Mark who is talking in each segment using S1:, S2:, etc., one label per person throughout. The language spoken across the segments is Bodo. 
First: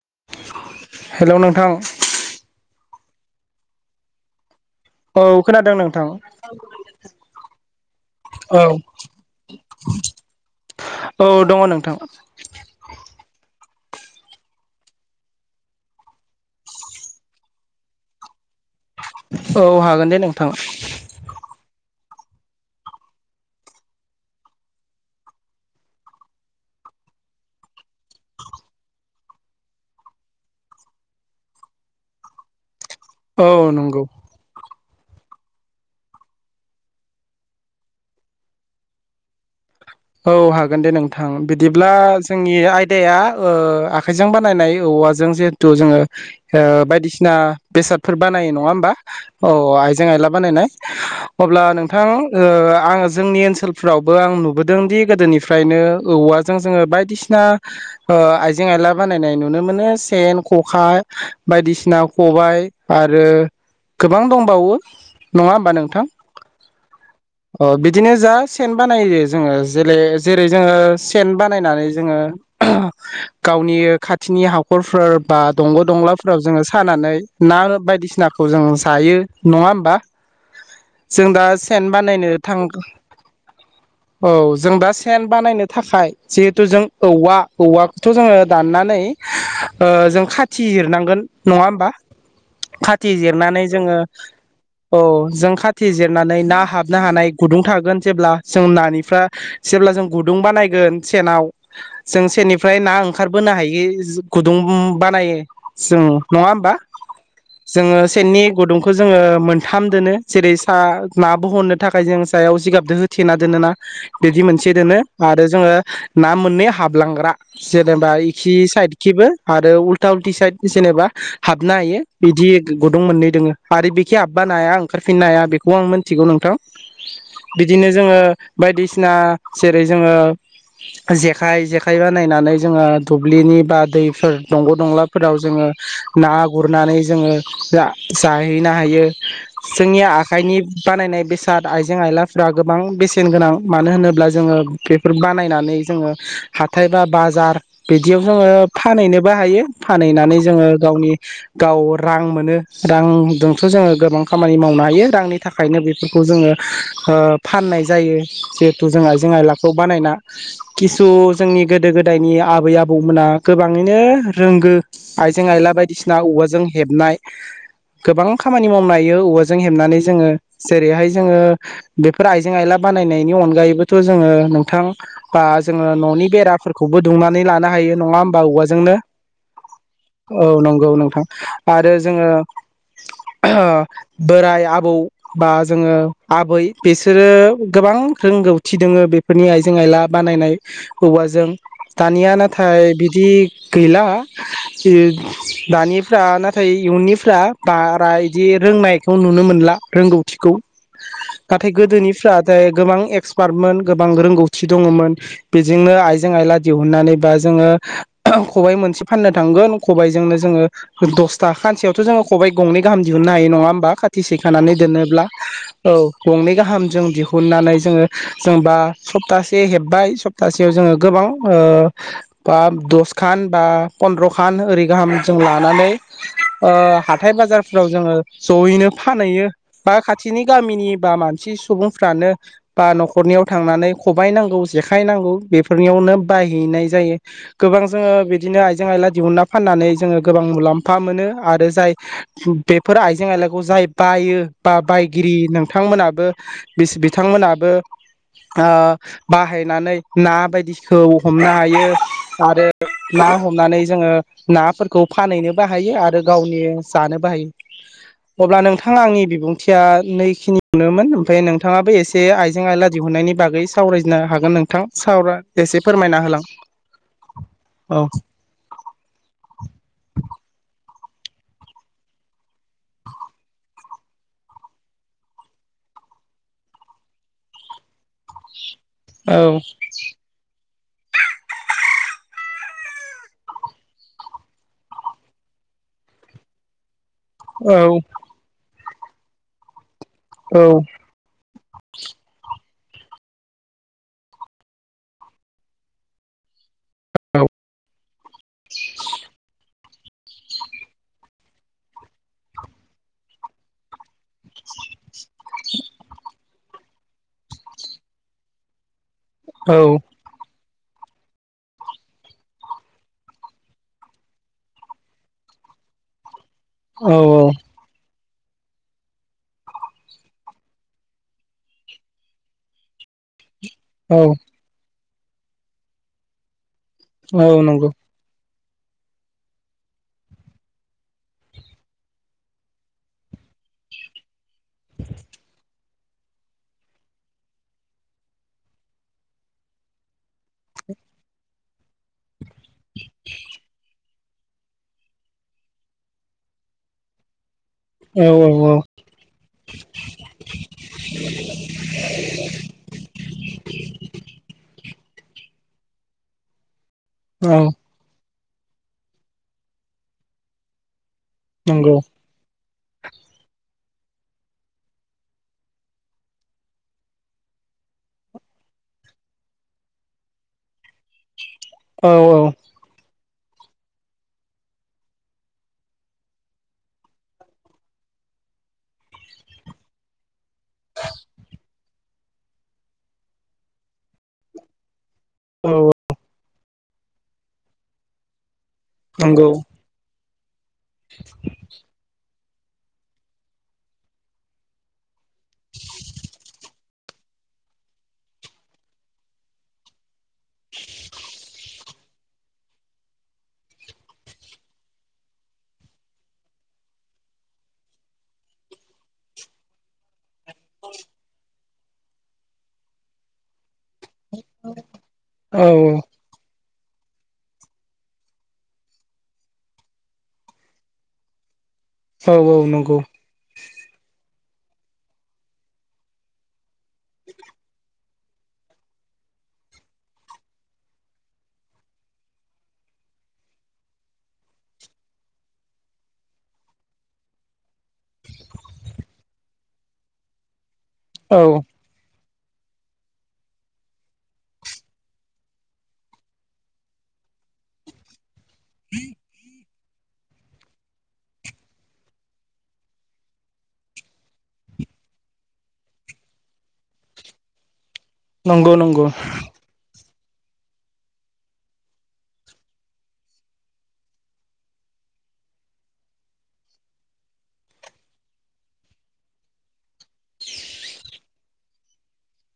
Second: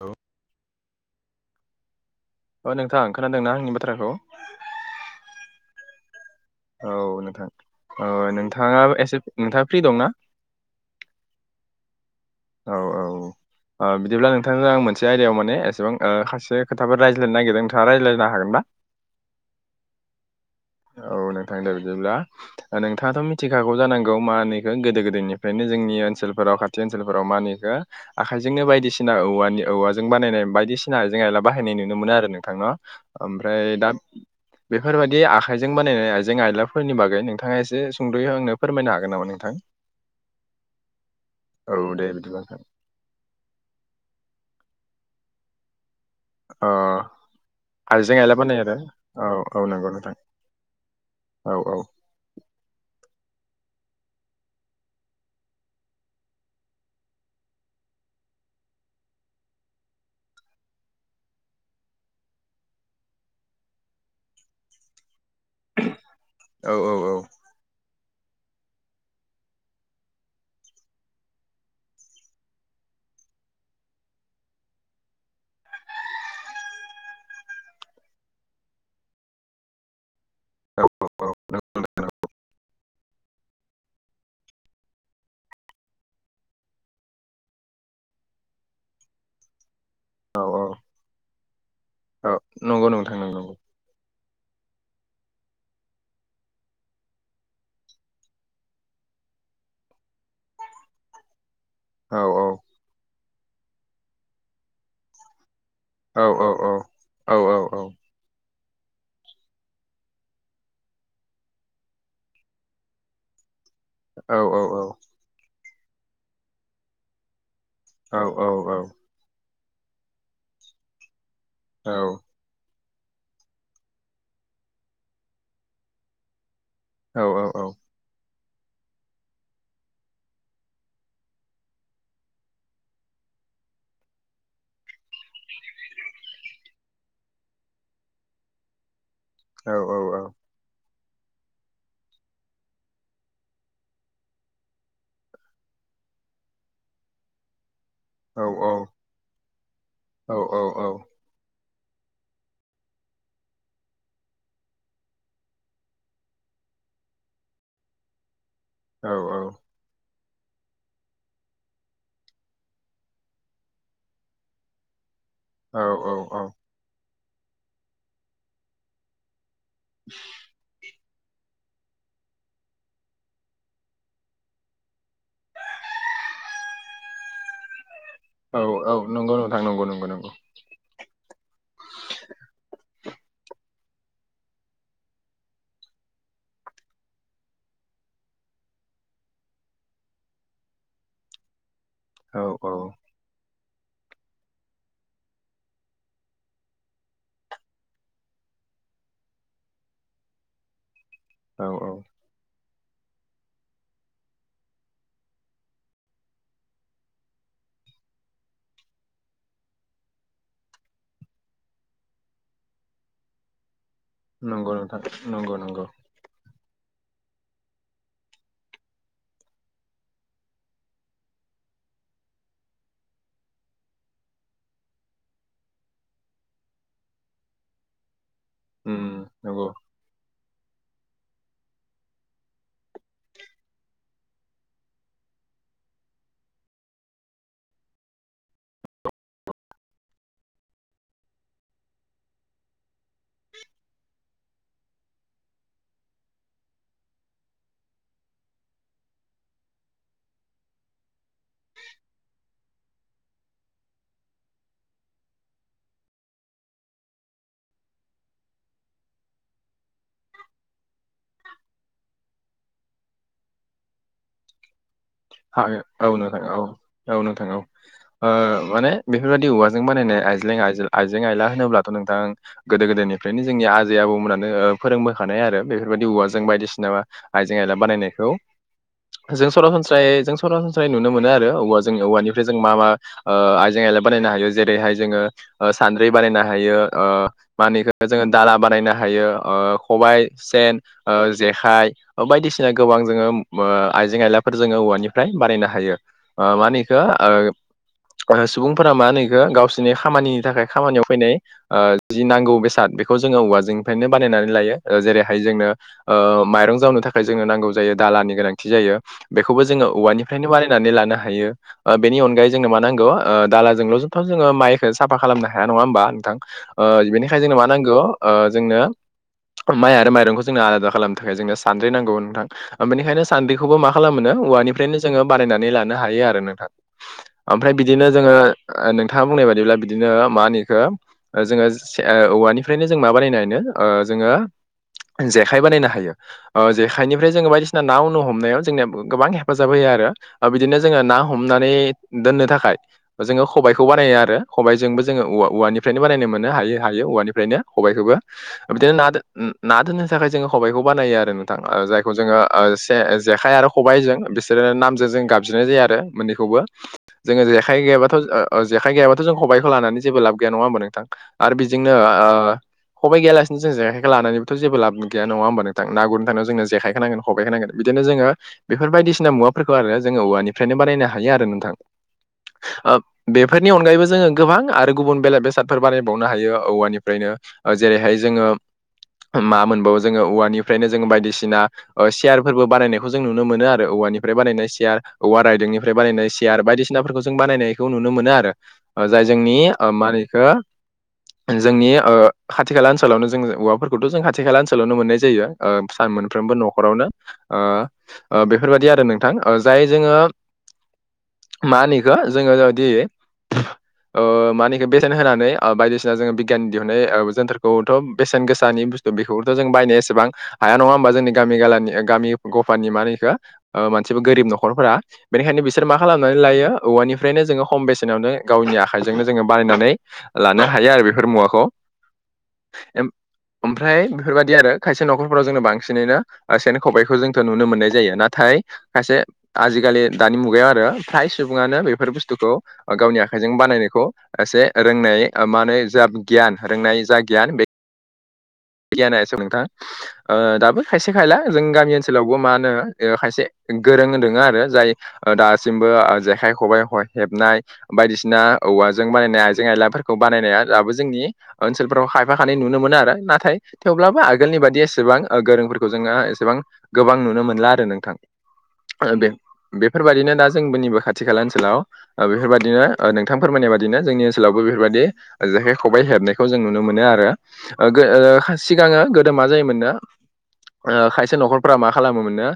S1: औ
S2: हेल नोंथां?
S1: खोनादोंना आंनि बाथ्राखौ?
S2: औ खोनादों नोंथां?
S1: औ नोंथां ओ-नोंथाङा एसे नोंथाङा फ्रि दंना?
S2: औ दङ नोंथां?
S1: औ- औ। ओ बिदिब्ला नोंथांजों आं मोनसे आयदायाव मान एसेबां खासे खोथा रायज्लायनो नागिरदों नोंथाङा रायज्लायनो हागोनना?
S2: औ हागोन दे नोंथां।
S1: औ नोंथां दे बिदिब्ला नोंथाङाथ मिथिखागौ जानांगौ मा होनैखौ गोदो- गोदायनिफ्रायनो जोंनि ओनसोलफोराव खाथि खालाव माहोनो बेखौ आखाइजोंनो बायदिसिना औवानि- औवाजों बानायनाय बायदिसिना आइजें-आयला बाहायनाय नुनो मोनो आरो नोंथांनाव नं ओमफ्राय दा
S2: नंगौ
S1: बेफोरबायदि आखाइजों बानायनाय आइजें -आयलाफोरनि बागै नोंथाङा एसे सुंदय आंनो फोरमायनो हागोन नामा नोंथां?
S2: औ हागोन दे नोंथां।
S1: औ
S2: बिदिब्ला
S1: दे बिदिबा
S2: जोंनि
S1: नोंथां
S2: आयदाया आखाइजों बानायनाय औवाजों जिहेथु जोङो ओ
S1: अ
S2: बायदिसिना बेसादफोर
S1: आइजें आइला
S2: बानायो नङा होमबा
S1: आरो
S2: औ
S1: नंगौ
S2: आइजें-
S1: नोंथां
S2: आइला बानायनाय।
S1: औ
S2: अब्ला
S1: औ
S2: नोंथां ओ-आङो जोंनि ओनसोलफ्रावबो आं नुबो दोंदि गोदोनिफ्रायनो औवाजों जोङो बायदिसिना ओ-आइजें आइला बानायनाय नुनो मोनो माने सेन खखा बायदिसिना खबाइ आरो गोबां दंबावो नङा होमबा नोंथां?
S1: औ औ
S2: अ बिदिनो जा सेन बानायो जोंङो जेलै जोङो सेन बानायनानै जोंड़ो गावनि खाथि -नि हाखरफोर बा दंग दंलाफोराव जोङो सानानै ना बायदिसिनाखौ जों जायो। नङा होमबा?
S1: औ
S2: जों दा
S1: औ
S2: सेन बानायनो थां औ जों दा सेन बानायनो थाखाय जिहेथु जों औवा- औवाखौथ जोङो दाननानै नै ओ जों
S1: औ औ
S2: खाथि जिरनांगोन नङा होमबा
S1: औ नंगौ
S2: खाथि
S1: नोंथां नंगौ
S2: जिरनानै जोङो अ जों खाथि जिरनानै ना हाबनो हानाय गुदुं थागोन जेब्ला जों नानि फ्रा जेब्ला जों गुदुं बानायगोन सेनाव
S1: औ
S2: जों सेननिफ्राय ना ओं खारबोनो हायो गुदुं बानायो जों
S1: औ
S2: नङा
S1: औ
S2: होमबा
S1: औ
S2: जोङो सेननि गुदुंखौ जोङो मोनथाम दोनो जेरै सा ना बहननो थाखाय जों सायाव जिगाबदों होथेना दोनोना।
S1: औ
S2: बिदि मोनसे दोनो
S1: औ
S2: आरो जोङो ना मोननै हाबलांग्रा जेनेबा
S1: औ औ
S2: इखि साइदखिबो आरो उल्था -उल्टि साइद जेनेबा हाबनो हायो बिदि गुदुं मोननै दोङो आरो बेखि हब्बा नाया ओंखारफिननाय हाया बेखौ आं मोनथिगौ नोंथां।
S1: औ
S2: बिदिनो जोङो बायदिसिना जेरै जोङो जेखाइ जेखाइ बानायनानै जोङो दुब्लिनि बा दैफोर दंग' दंलाफोराव जोङो ना गुरनानै जोङो जाहैनो हायो। जोंनि आखाइनि बानायनाय बेसाद आइजें आइलाफोरा गोबां बेसेन न गोनां मानो होनोब्ला जोङो बेफोर बानायनानै जोङो हाथाय बा बाजार बिदियाव जोङो फानहैनोबो हायो फानहैनानै जोङो गावनि गाव रां मोनो। रांजोंथ' जोङो गोबां खामानि मावनो हायो रांनि थाखायनो बेफोरखौ जोङो ओ फाननाय जायो जिहेथु जों आइजें आइलाखौ बानायना किसु जोंनि गोदो गोदायनि आबै आबौमोना गोबाङैनो रोंगो आइजें आइला बायदिसिना
S1: औ
S2: औवाजों हेबनाय गोबां खामानि मावनो हायो औवाजों जों हेबनानै जोंओ जेरैहाय जोंओ बेफोर आइ जें आइला बानायनायनि अनगायैबोथ' जोङो नोंथां बा जोङो न'नि बेराफोरखौबो दुमनानै लानो हायो। नङा होनबा
S1: औ
S2: औवाजोंनो
S1: नंगौ नोंथां नंगौ नंगौ नंगौ
S2: औ नंगौ नोंथां आरो जोङो बोराय आबौ बा जोङो आबै बिस सोरो गोबां रोंगौथि दोङो बेफोरनि आइजें आइला बानायनाय औवाजों। दानिया
S1: औ औ
S2: नाथाय बिदि गैला। दानिफ्रा नाथाय इयुननिफ्रा बारा बिदि रोंनायखौ नुनो मोनला। रोंगौथिखौ।
S1: [inaudible]
S2: नाथाय
S1: औ
S2: गोदोनिफ्राथाय गोबां एक्सपार्टमोन गोबां रोंगौथि दङमोन बेजोंनो आइजें आइला। दिहुननानै बा जोङो खबाइ मोनसे फाननो थांगोन खबा इजोंनो जोङो दसथा सानसेयावथ' जोङो खबाइ गंनै गाहाम दिहुननो हायो नङा होमबा खाथि
S1: नंगौ
S2: सिखानानै
S1: नोंथां
S2: दोनोब्ला
S1: नंगौ नंगौ
S2: औ। गंनै गाहाम जों दिहुननानै जोङो जेनेबा सप्तासे हेब्बाय सप्तासेयाव जोङो गोबां ओ बा दसखान बा पन्द्र'खान ओरै गाहाम जों लानानै ओ हाथाय बाजारफोराव जोङो जयैनो
S1: उम
S2: फानहैयो
S1: नंगौ
S2: बा खाथिनि गामिनि बा मानसि सुबुंफ्रानो बा न'खरनियाव थांनानै खबाइ नांगौ जेखाय नांगौ बेफोरनियावनो नो बायहैनाय जायो गोबां जोङो बिदिनो आइजें आइला दिहुन्ना फाननानै जोङो गोबां मुलाम्फा मोनो आरो जाय बेफोर आइजें आइलाखौ जाय बायो बा बायगिरि नों बिथांमोनाबो बि बिथांमोनाबो ओ बाहायनानै ना बायदिखौ हमनो हायो आरो। ना हमनानै जोङो नाफोरखौ फानहैनोबो हायो आरो गावनि जानोबो हायो। अब्ला नोंथाङा आंनि बिबुंथिया नैखिनि मोनोमोन ओमफ्राय नोंथाङाबो एसे आइजें आयला दिहुननायनि बागै सावरायजनो हागोन नोंथां। सावरा
S1: हागोन
S2: एसे
S1: औ
S2: फोरमायना होलां
S1: नोंथां औ औ नोंथां औ ओ माने बेफोरबायाददि औवाजों बानायनाय आइज्लें आइज आइजें आइला होनोब्लाथ' नोंथां गोदो गोदायनिफ्रायनो जोंनि आजै आबौमोनानो फोरोंबोखानाय आरो बेफोर बदि औवाजों बायदिसिना आइजें आयला बानायनायखौ। जों
S2: औ
S1: सरासनस्रायै जों सरासनस्रायै नुनो मोनो आरो औवाजों औवानिफ्राय जों मा मा आइजें आयला बानायनो हायो जेरैहाय जोङो ओ सानद्रि बानायनो हायो। ओ मानिखौ जोङो दाला बानायनो हायो खबाइ
S2: औ
S1: सेन जेखाय बायदिसिना गोबां जोङो आइजें आइला। जोङो औवानिफ्राय बानायनो हायो। ओ मानि ओ सुबुंफोरा मा होनो इखो गावसि नि खामानिनि थाखाय खामानियाव फैनाय ओ जि नांगौ बेसाद बेखौ जोङो औवाजोंनिफ्रायनो बानायनानै लायो। जेरैहाय जोंनो ओ माइरं जावनो थाखाय जोंनो नांगौ जायो दालानि गोनांथि जायो। बेखौबो
S2: औ
S1: जोङो औवानिफ्रायनो बानाय नानै लानो हायो ओ बेनि अगायै जोङो मा नांगौ ओ दालाजोंल' जोंथ' जोङो माइखौ साफा खालामनो हाया। नङा होनबा नोंथां?
S2: औ
S1: बेनिखायनो जोंनो मा नांगौ ओ जोंनो माइ आरो माइरंखौ जोंनो आलादा खालामनो थाखाय जोंनो सानद्रि नांगौ नोंथां बेनिखायनो सान्द्रिखौबो मा
S2: औ
S1: खालामो औवानिफ्रायनो जोङो बानायनानै लानो हायो आरो नोंथां
S2: औ
S1: ओमफ्राय
S2: नंगौ
S1: बिदिनो जोङो नोंथाङा बुंनाय बादिब्ला बिदिनो मा होनो इखो जोङो औवानिफ्रायनो जों मा बानायनो हायो ओ जोङो जेखाइ बानायनो हायो ओ जेखाइनिफ्राय जोङो बायदिसिना नानो हमनायाव जोंनिया गोबां हेफाजाब होयो आरो बिदिनो जोङो ना हमनानै दोननो थाखाय जोङो खबायखौ बानायो आरो रो खबायजोंबो जोङो औवा औवानिफ्रायनो बानायनो मोननो हायो हायो औवानिफ्रायनो खबायखौबो
S2: औ औ औ
S1: बिदिनो ना ना दोननो थाखाय जोङो खबायखौ बानायो आरो नोंथां जायखौ जोङो ओ से जेखाय आरो खबायजों बिसोरो नामजों जों गाबज्रिनाय जाया आरो मोननैखौबो जोङो
S2: औ
S1: जेखाइ गैयाबाथ' ओ जेखाइ गैयाबाथ' जों खबाइखौ लानानै जेबो लाब गैया नङा होमबा नोंथां आरो बेजोंनो
S2: नंगौ
S1: आ खबाय गैयालासिनो जों जेखाइखौ लानानैनिथ' जबो लाबो गया नङा होनबा नोंथां ना गुरनो थांनायाव जों जेखाइखो नांगोन सबायखो नांगोन बिदि नो जोङो बेफोर बायदिसिना मुवाफोरखौ आरो जोङो औवानिफ्रायनो बानायनो हायो आरो नोंथां
S2: औ औ
S1: ओ बेफोरनि अनगायैबो जोङो गोबां आरो गुबुन बेले बेसादफोर बानायबावनो हायो औवानिफ्रायनो जेरैहाय जों जोङो मा मोनबावो जोङो औवानिफ्रायनो जोङो बायदिसिना सियारफोरबो बानायनायखौ जों नु मोनो मोनो औवानिफ्राय बानायनाय सियार औवा रायदों
S2: औ
S1: निफ्राय बानायनाय सियार नाफोरखौ जों बानायनायखौ नुनो मोनो आरो जाय
S2: नंगौ
S1: जोंनि मा होनो इखौ जोंनि ओ खाथि खाला ओनसोलावनो जों औवाफोरखौथ' जों खाथि खाला ओनसोलावनो मोननाय जायो सान मोनफ्रोमबो न'खरावनो ओ ओ बेफोरबायदि आरो नोंथां जाय जोङो मा होनो इखौ जोङो जदि ओ मानेखि बेसेन होनानै बायदिसिना जोङो बिगियान दिहुुननाय जोनथोरखौथ' बेसेन गोसानि बेखौथ' जों बायनाया एसेबां हाया नङा होमबा जोंनि गामि गनि गामि गफानि मा होनो इखौ मानसिबो गोरिब न'खरफोरा बेनिखायनो
S2: औ
S1: बिसोर मा खालामनानै लायो औवानिफ्रायनो जोङो खम बेसेनावनो गावनि आखाइजोंनो जोङो बानायनानै लानो हायो आरो बेफोर मुवाखौ
S2: औ औ नंगौ
S1: ओमफ्राय बेफोरबायदि आरो खायसे न'खरफोराव जोंङो बांसिनैनो सेन खबाइखौ जोंथ' नुनो मोननाय जायो। नाथाय खायसे आजिखालि दानि मुगायाव आरो फ्राय सुबुङानो बेफोर बुस्थुखौ गावनि आखाइजों बानायनायखौ एसे रोंनाय मा होने जा गियान रोंनाय जा गियान बे गियाना एसे नोंथाङा दाबो खायसे खायला
S2: औ
S1: जों गामि ओनसोलाव मा होनो ओ खायसे गोरों नोङा आरो जाय दासिमबो जेखाय खबाइ ह नाय बायदिसिना औवाजों बानायनाय आइें आइला फोरखौ बानायनाया दाबो जोंनि ओनसोलफोराव खायफा खानाय नुनो मोनो आरो नाथाय थेवब्लाबो आगोलनि बाददि एसेबां गोरोंफोरखौ जोङो एसेबां गोबां नुनो मोनला आरो नों
S2: नंगौ नंगौ
S1: बेफोरबायाददिनो दा जोंबोनिबो खाथि खाला ओनसोलाव बेफोरबायदिनो नोंथां फोरमायनाय बादिनो जोंनि ओनोलावबो बेफोरबायदिनो जेखाय खबाय हेबनायखौ जों नुनो मोनो आरो ओ सिगाङो गोदो मा जायोमोन नो खायसे न'खरफोरा मा खालामो मोननो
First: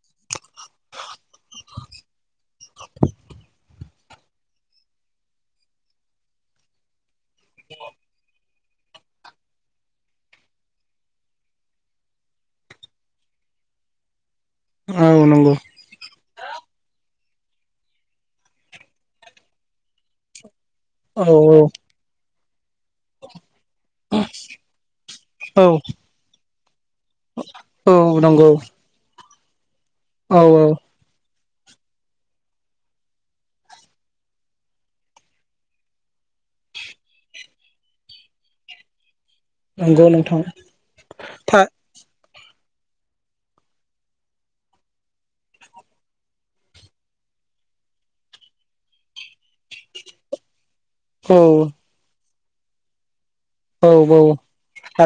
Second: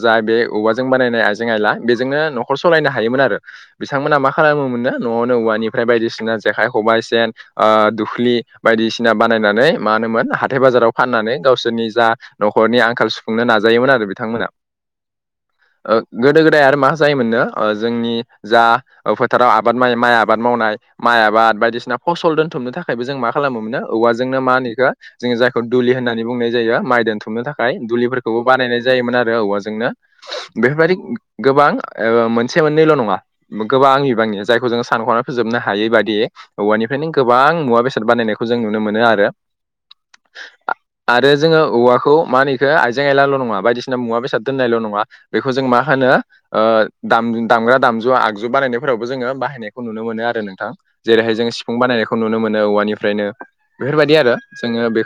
S1: जा बे औवाजों बानायनाय आइजें आयला बेजोंनो न'खर सालायनो हायोमोन आरो बिथांमोना मा खालामोमोननो न'आवनो औवानिफ्राय बायदिसिना जेखाइ खबाय सेेन ओ दुख्लि बायदिसिना बानायनानै मा होनोमोन हा थाय बाजाराव फाननानै गावसोरनि जा न'खरनि आंखाल सुफुंनो नाजायोमोन आरो बिथांमोना
S2: औ नंगौ।
S1: ओ गोदो गोदाय आरो मा जायोमोननो जोंनि जा फोथाराव आबाद माइ माइ आबाद मावनाय माइ
S2: औ
S1: आबाद बायदिसिना फसल दोनथुमनो थाखायबो जों मा खालामोमोननो औवाजोंनो मा होनो बेखौ जायखौ
S2: औ
S1: दुलि होननानै बुंनाय जायो माइ दोनथुमनो थाखाय
S2: औ
S1: दुलिफोरखौबो
S2: नंगौ
S1: बानायनाय जायोमोन आरो औवाजोंनो
S2: औ औ
S1: बे‌फोरबादि गोबां ओ मोनसे मोननैल' नङा गोबां आं बिबांनि जायखौ जोङो सानख'नानै फोजोबनो हायै बायदियै [unintelligible]
S2: नंगौ नोंथां
S1: आरो जोङो
S2: था
S1: औवाखौ मा [unintelligible] हो आइजें आइलाल' नङा बायदिसिना मुवा बेसाद दोननायल' नङा बेखौ जों मा होनो ओ दाम दाम दामग्रा दामजु आगजु बानायनायफोरावबो जोङो बाहायनायखौ नुनो मोनो आरो नोंथां जेरैहाय
S2: औ
S1: जोङो सिफुं बानायनायखौ नुनो मोनो औवानिफ्रायनो बेफोरबायदि आरो जोङो बे
S2: ओ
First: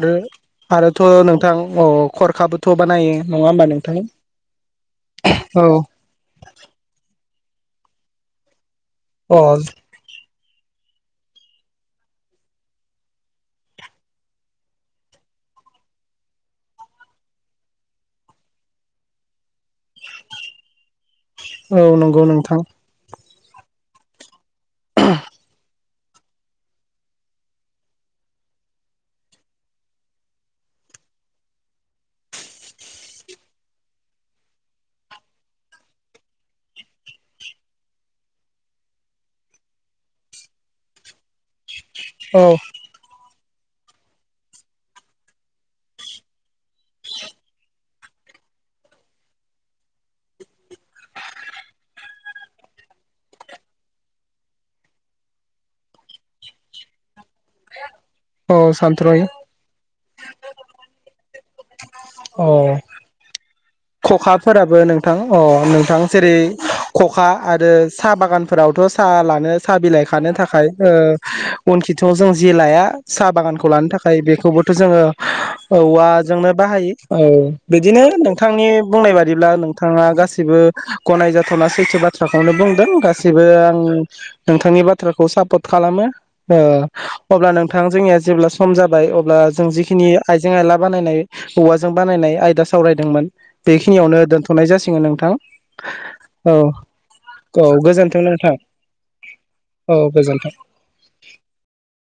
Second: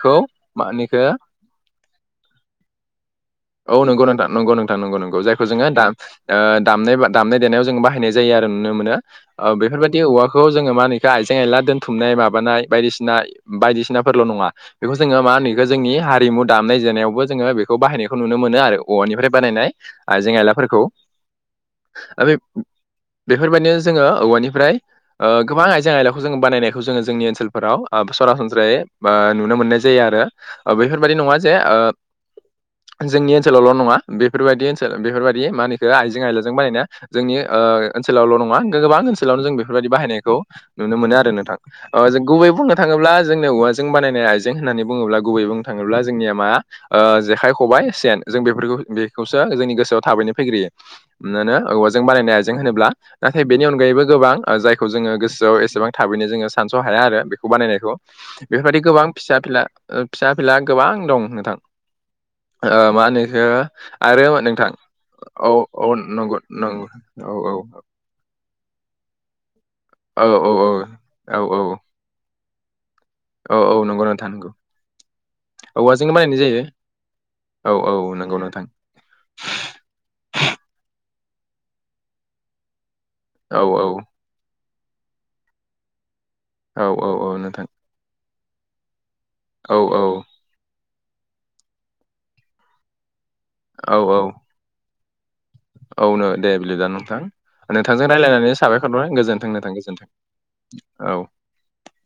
S2: आरोथ' नोंथां अ खरखाबोथ' बानायो नङा होमबा
S1: औ
S2: नोंथां
S1: नंगौ नंगौ नोंथां नंगौ नंगौ जायखौ
S2: औ
S1: जोङो दाम ओ दामनाय दामनाय देनायाव जों बाहायनाय जायो आरो नुनो मोनो
S2: अ
S1: ओ बेफोरबायाददि औवा खौ जोङो मा होनोखो आइजें आइला दोनथुमनाय माबानाय बायदिसिना बायदिसिनाफोरल' नङा बेखौ जोङो मा होनो बेखौ जोंनि हारिमु दामनाय देनायावबो जोङो बेखौ बाहायनायखौ नुनो मोनो आरो औवानिफ्राय बानायनाय आइजें आयलाफोरखौ
S2: औ नंगौ नोंथां
S1: बेफोरबायदिनो जोङो औवानिफ्राय ओ गोबां आइजें आइला खौ जोङो बानायखौ जोङो जोंनि ओनसोलफोराव ओ सरासनस्रायै बा नु नुनो मोननाय जायो आरो बेफोरबायाददि नङा जे ओ जोंनि ओनसोलावल' नङा बेफोरबायदि ओनसोल बेफोरबायदि मा होनो बेखो आइजें आयलाजों बानायनाया जोंनि ओ ओनसोलावल' नङा गोबां ओनसोलावनो जों बेफोरबायदि बाहायनायखौ नुनो मोनो आरो नोंथां अ जों
S2: औ
S1: गुबै बुंनो थाङोब्ला जोंनि औवाजों बानायनाय आयजें होननानै बुङोब्ला गुबै बुंनो थाङोब्ला जोंनिया मा ओ जेखाय खबाय सेन जों बेफोरखौ बेखौसो जोंनि गोसोआव थाबैनो फैग्रोयो हमना ला औवाजों बानायनाय आयजें होनोब्ला नाथाय बेनि अनगायैबो गोबां जायखौ जोङो गोसोआव एसेबां थाबैनो जोङो सानस' हाया आरो बेखौ बानायनायखौ
S2: औ
S1: बेफोरबायदि गोबां
S2: सानथ्र'यो
S1: फिसा फिला फिसा फिला गोबां दं नोंथां
S2: अ
S1: ओ मा होनो इखौ आरो नोंथां
S2: खखाफोराबो अ
S1: औ औ
S2: नोंथां जेरै
S1: नंगौ नंगौ
S2: खखा
S1: औ औ
S2: आरो साहा बागानफोरावथ' साहा लानो सा बिलाइ
S1: औ
S2: खानो
S1: औ
S2: थाखाय ओ
S1: औ
S2: उन खिथ' जों जि लाया साहा
S1: औ
S2: बागानखौ
S1: औ
S2: लानो
S1: नंगौ
S2: थाखाय
S1: नोंथां नंगौ
S2: बेखौबोथ' जोङो
S1: बानायनाय
S2: औवाजोंनो
S1: जायो
S2: बाहाय औ
S1: औ
S2: बिदिनो
S1: औ नंगौ नोंथां
S2: नोंथांनि बुंनाय बादिब्ला नोंथाङा गासिबो गनायजाथावना सैथो बाथ्राखौनो बुंदों गासैबो
S1: औ
S2: आं
S1: औ
S2: नोंथांनि बाथ थ्राखौ साफथ खालामो ओ
S1: औ औ औ
S2: अब्ला नोंथां जोंनि जेब्ला सम जाबाय अब अब्ला जों
S1: औ औ
S2: जिखिनि आइजें आइला बानायनाय औवाजों बानायनाय आयदा सावरायदोंमोन
S1: औ
S2: बेखिनियावनो
S1: औ
S2: दोनथ'नाय जासिगोन नों
S1: औ नो दे बिलिबा नोंथां
S2: औ
S1: नोंथांजों
S2: गोजोन्थों
S1: रायलायनानै
S2: नोंथां
S1: साबायखर बावबाय गोजोन्थों नोंथां गोजोन्थों औ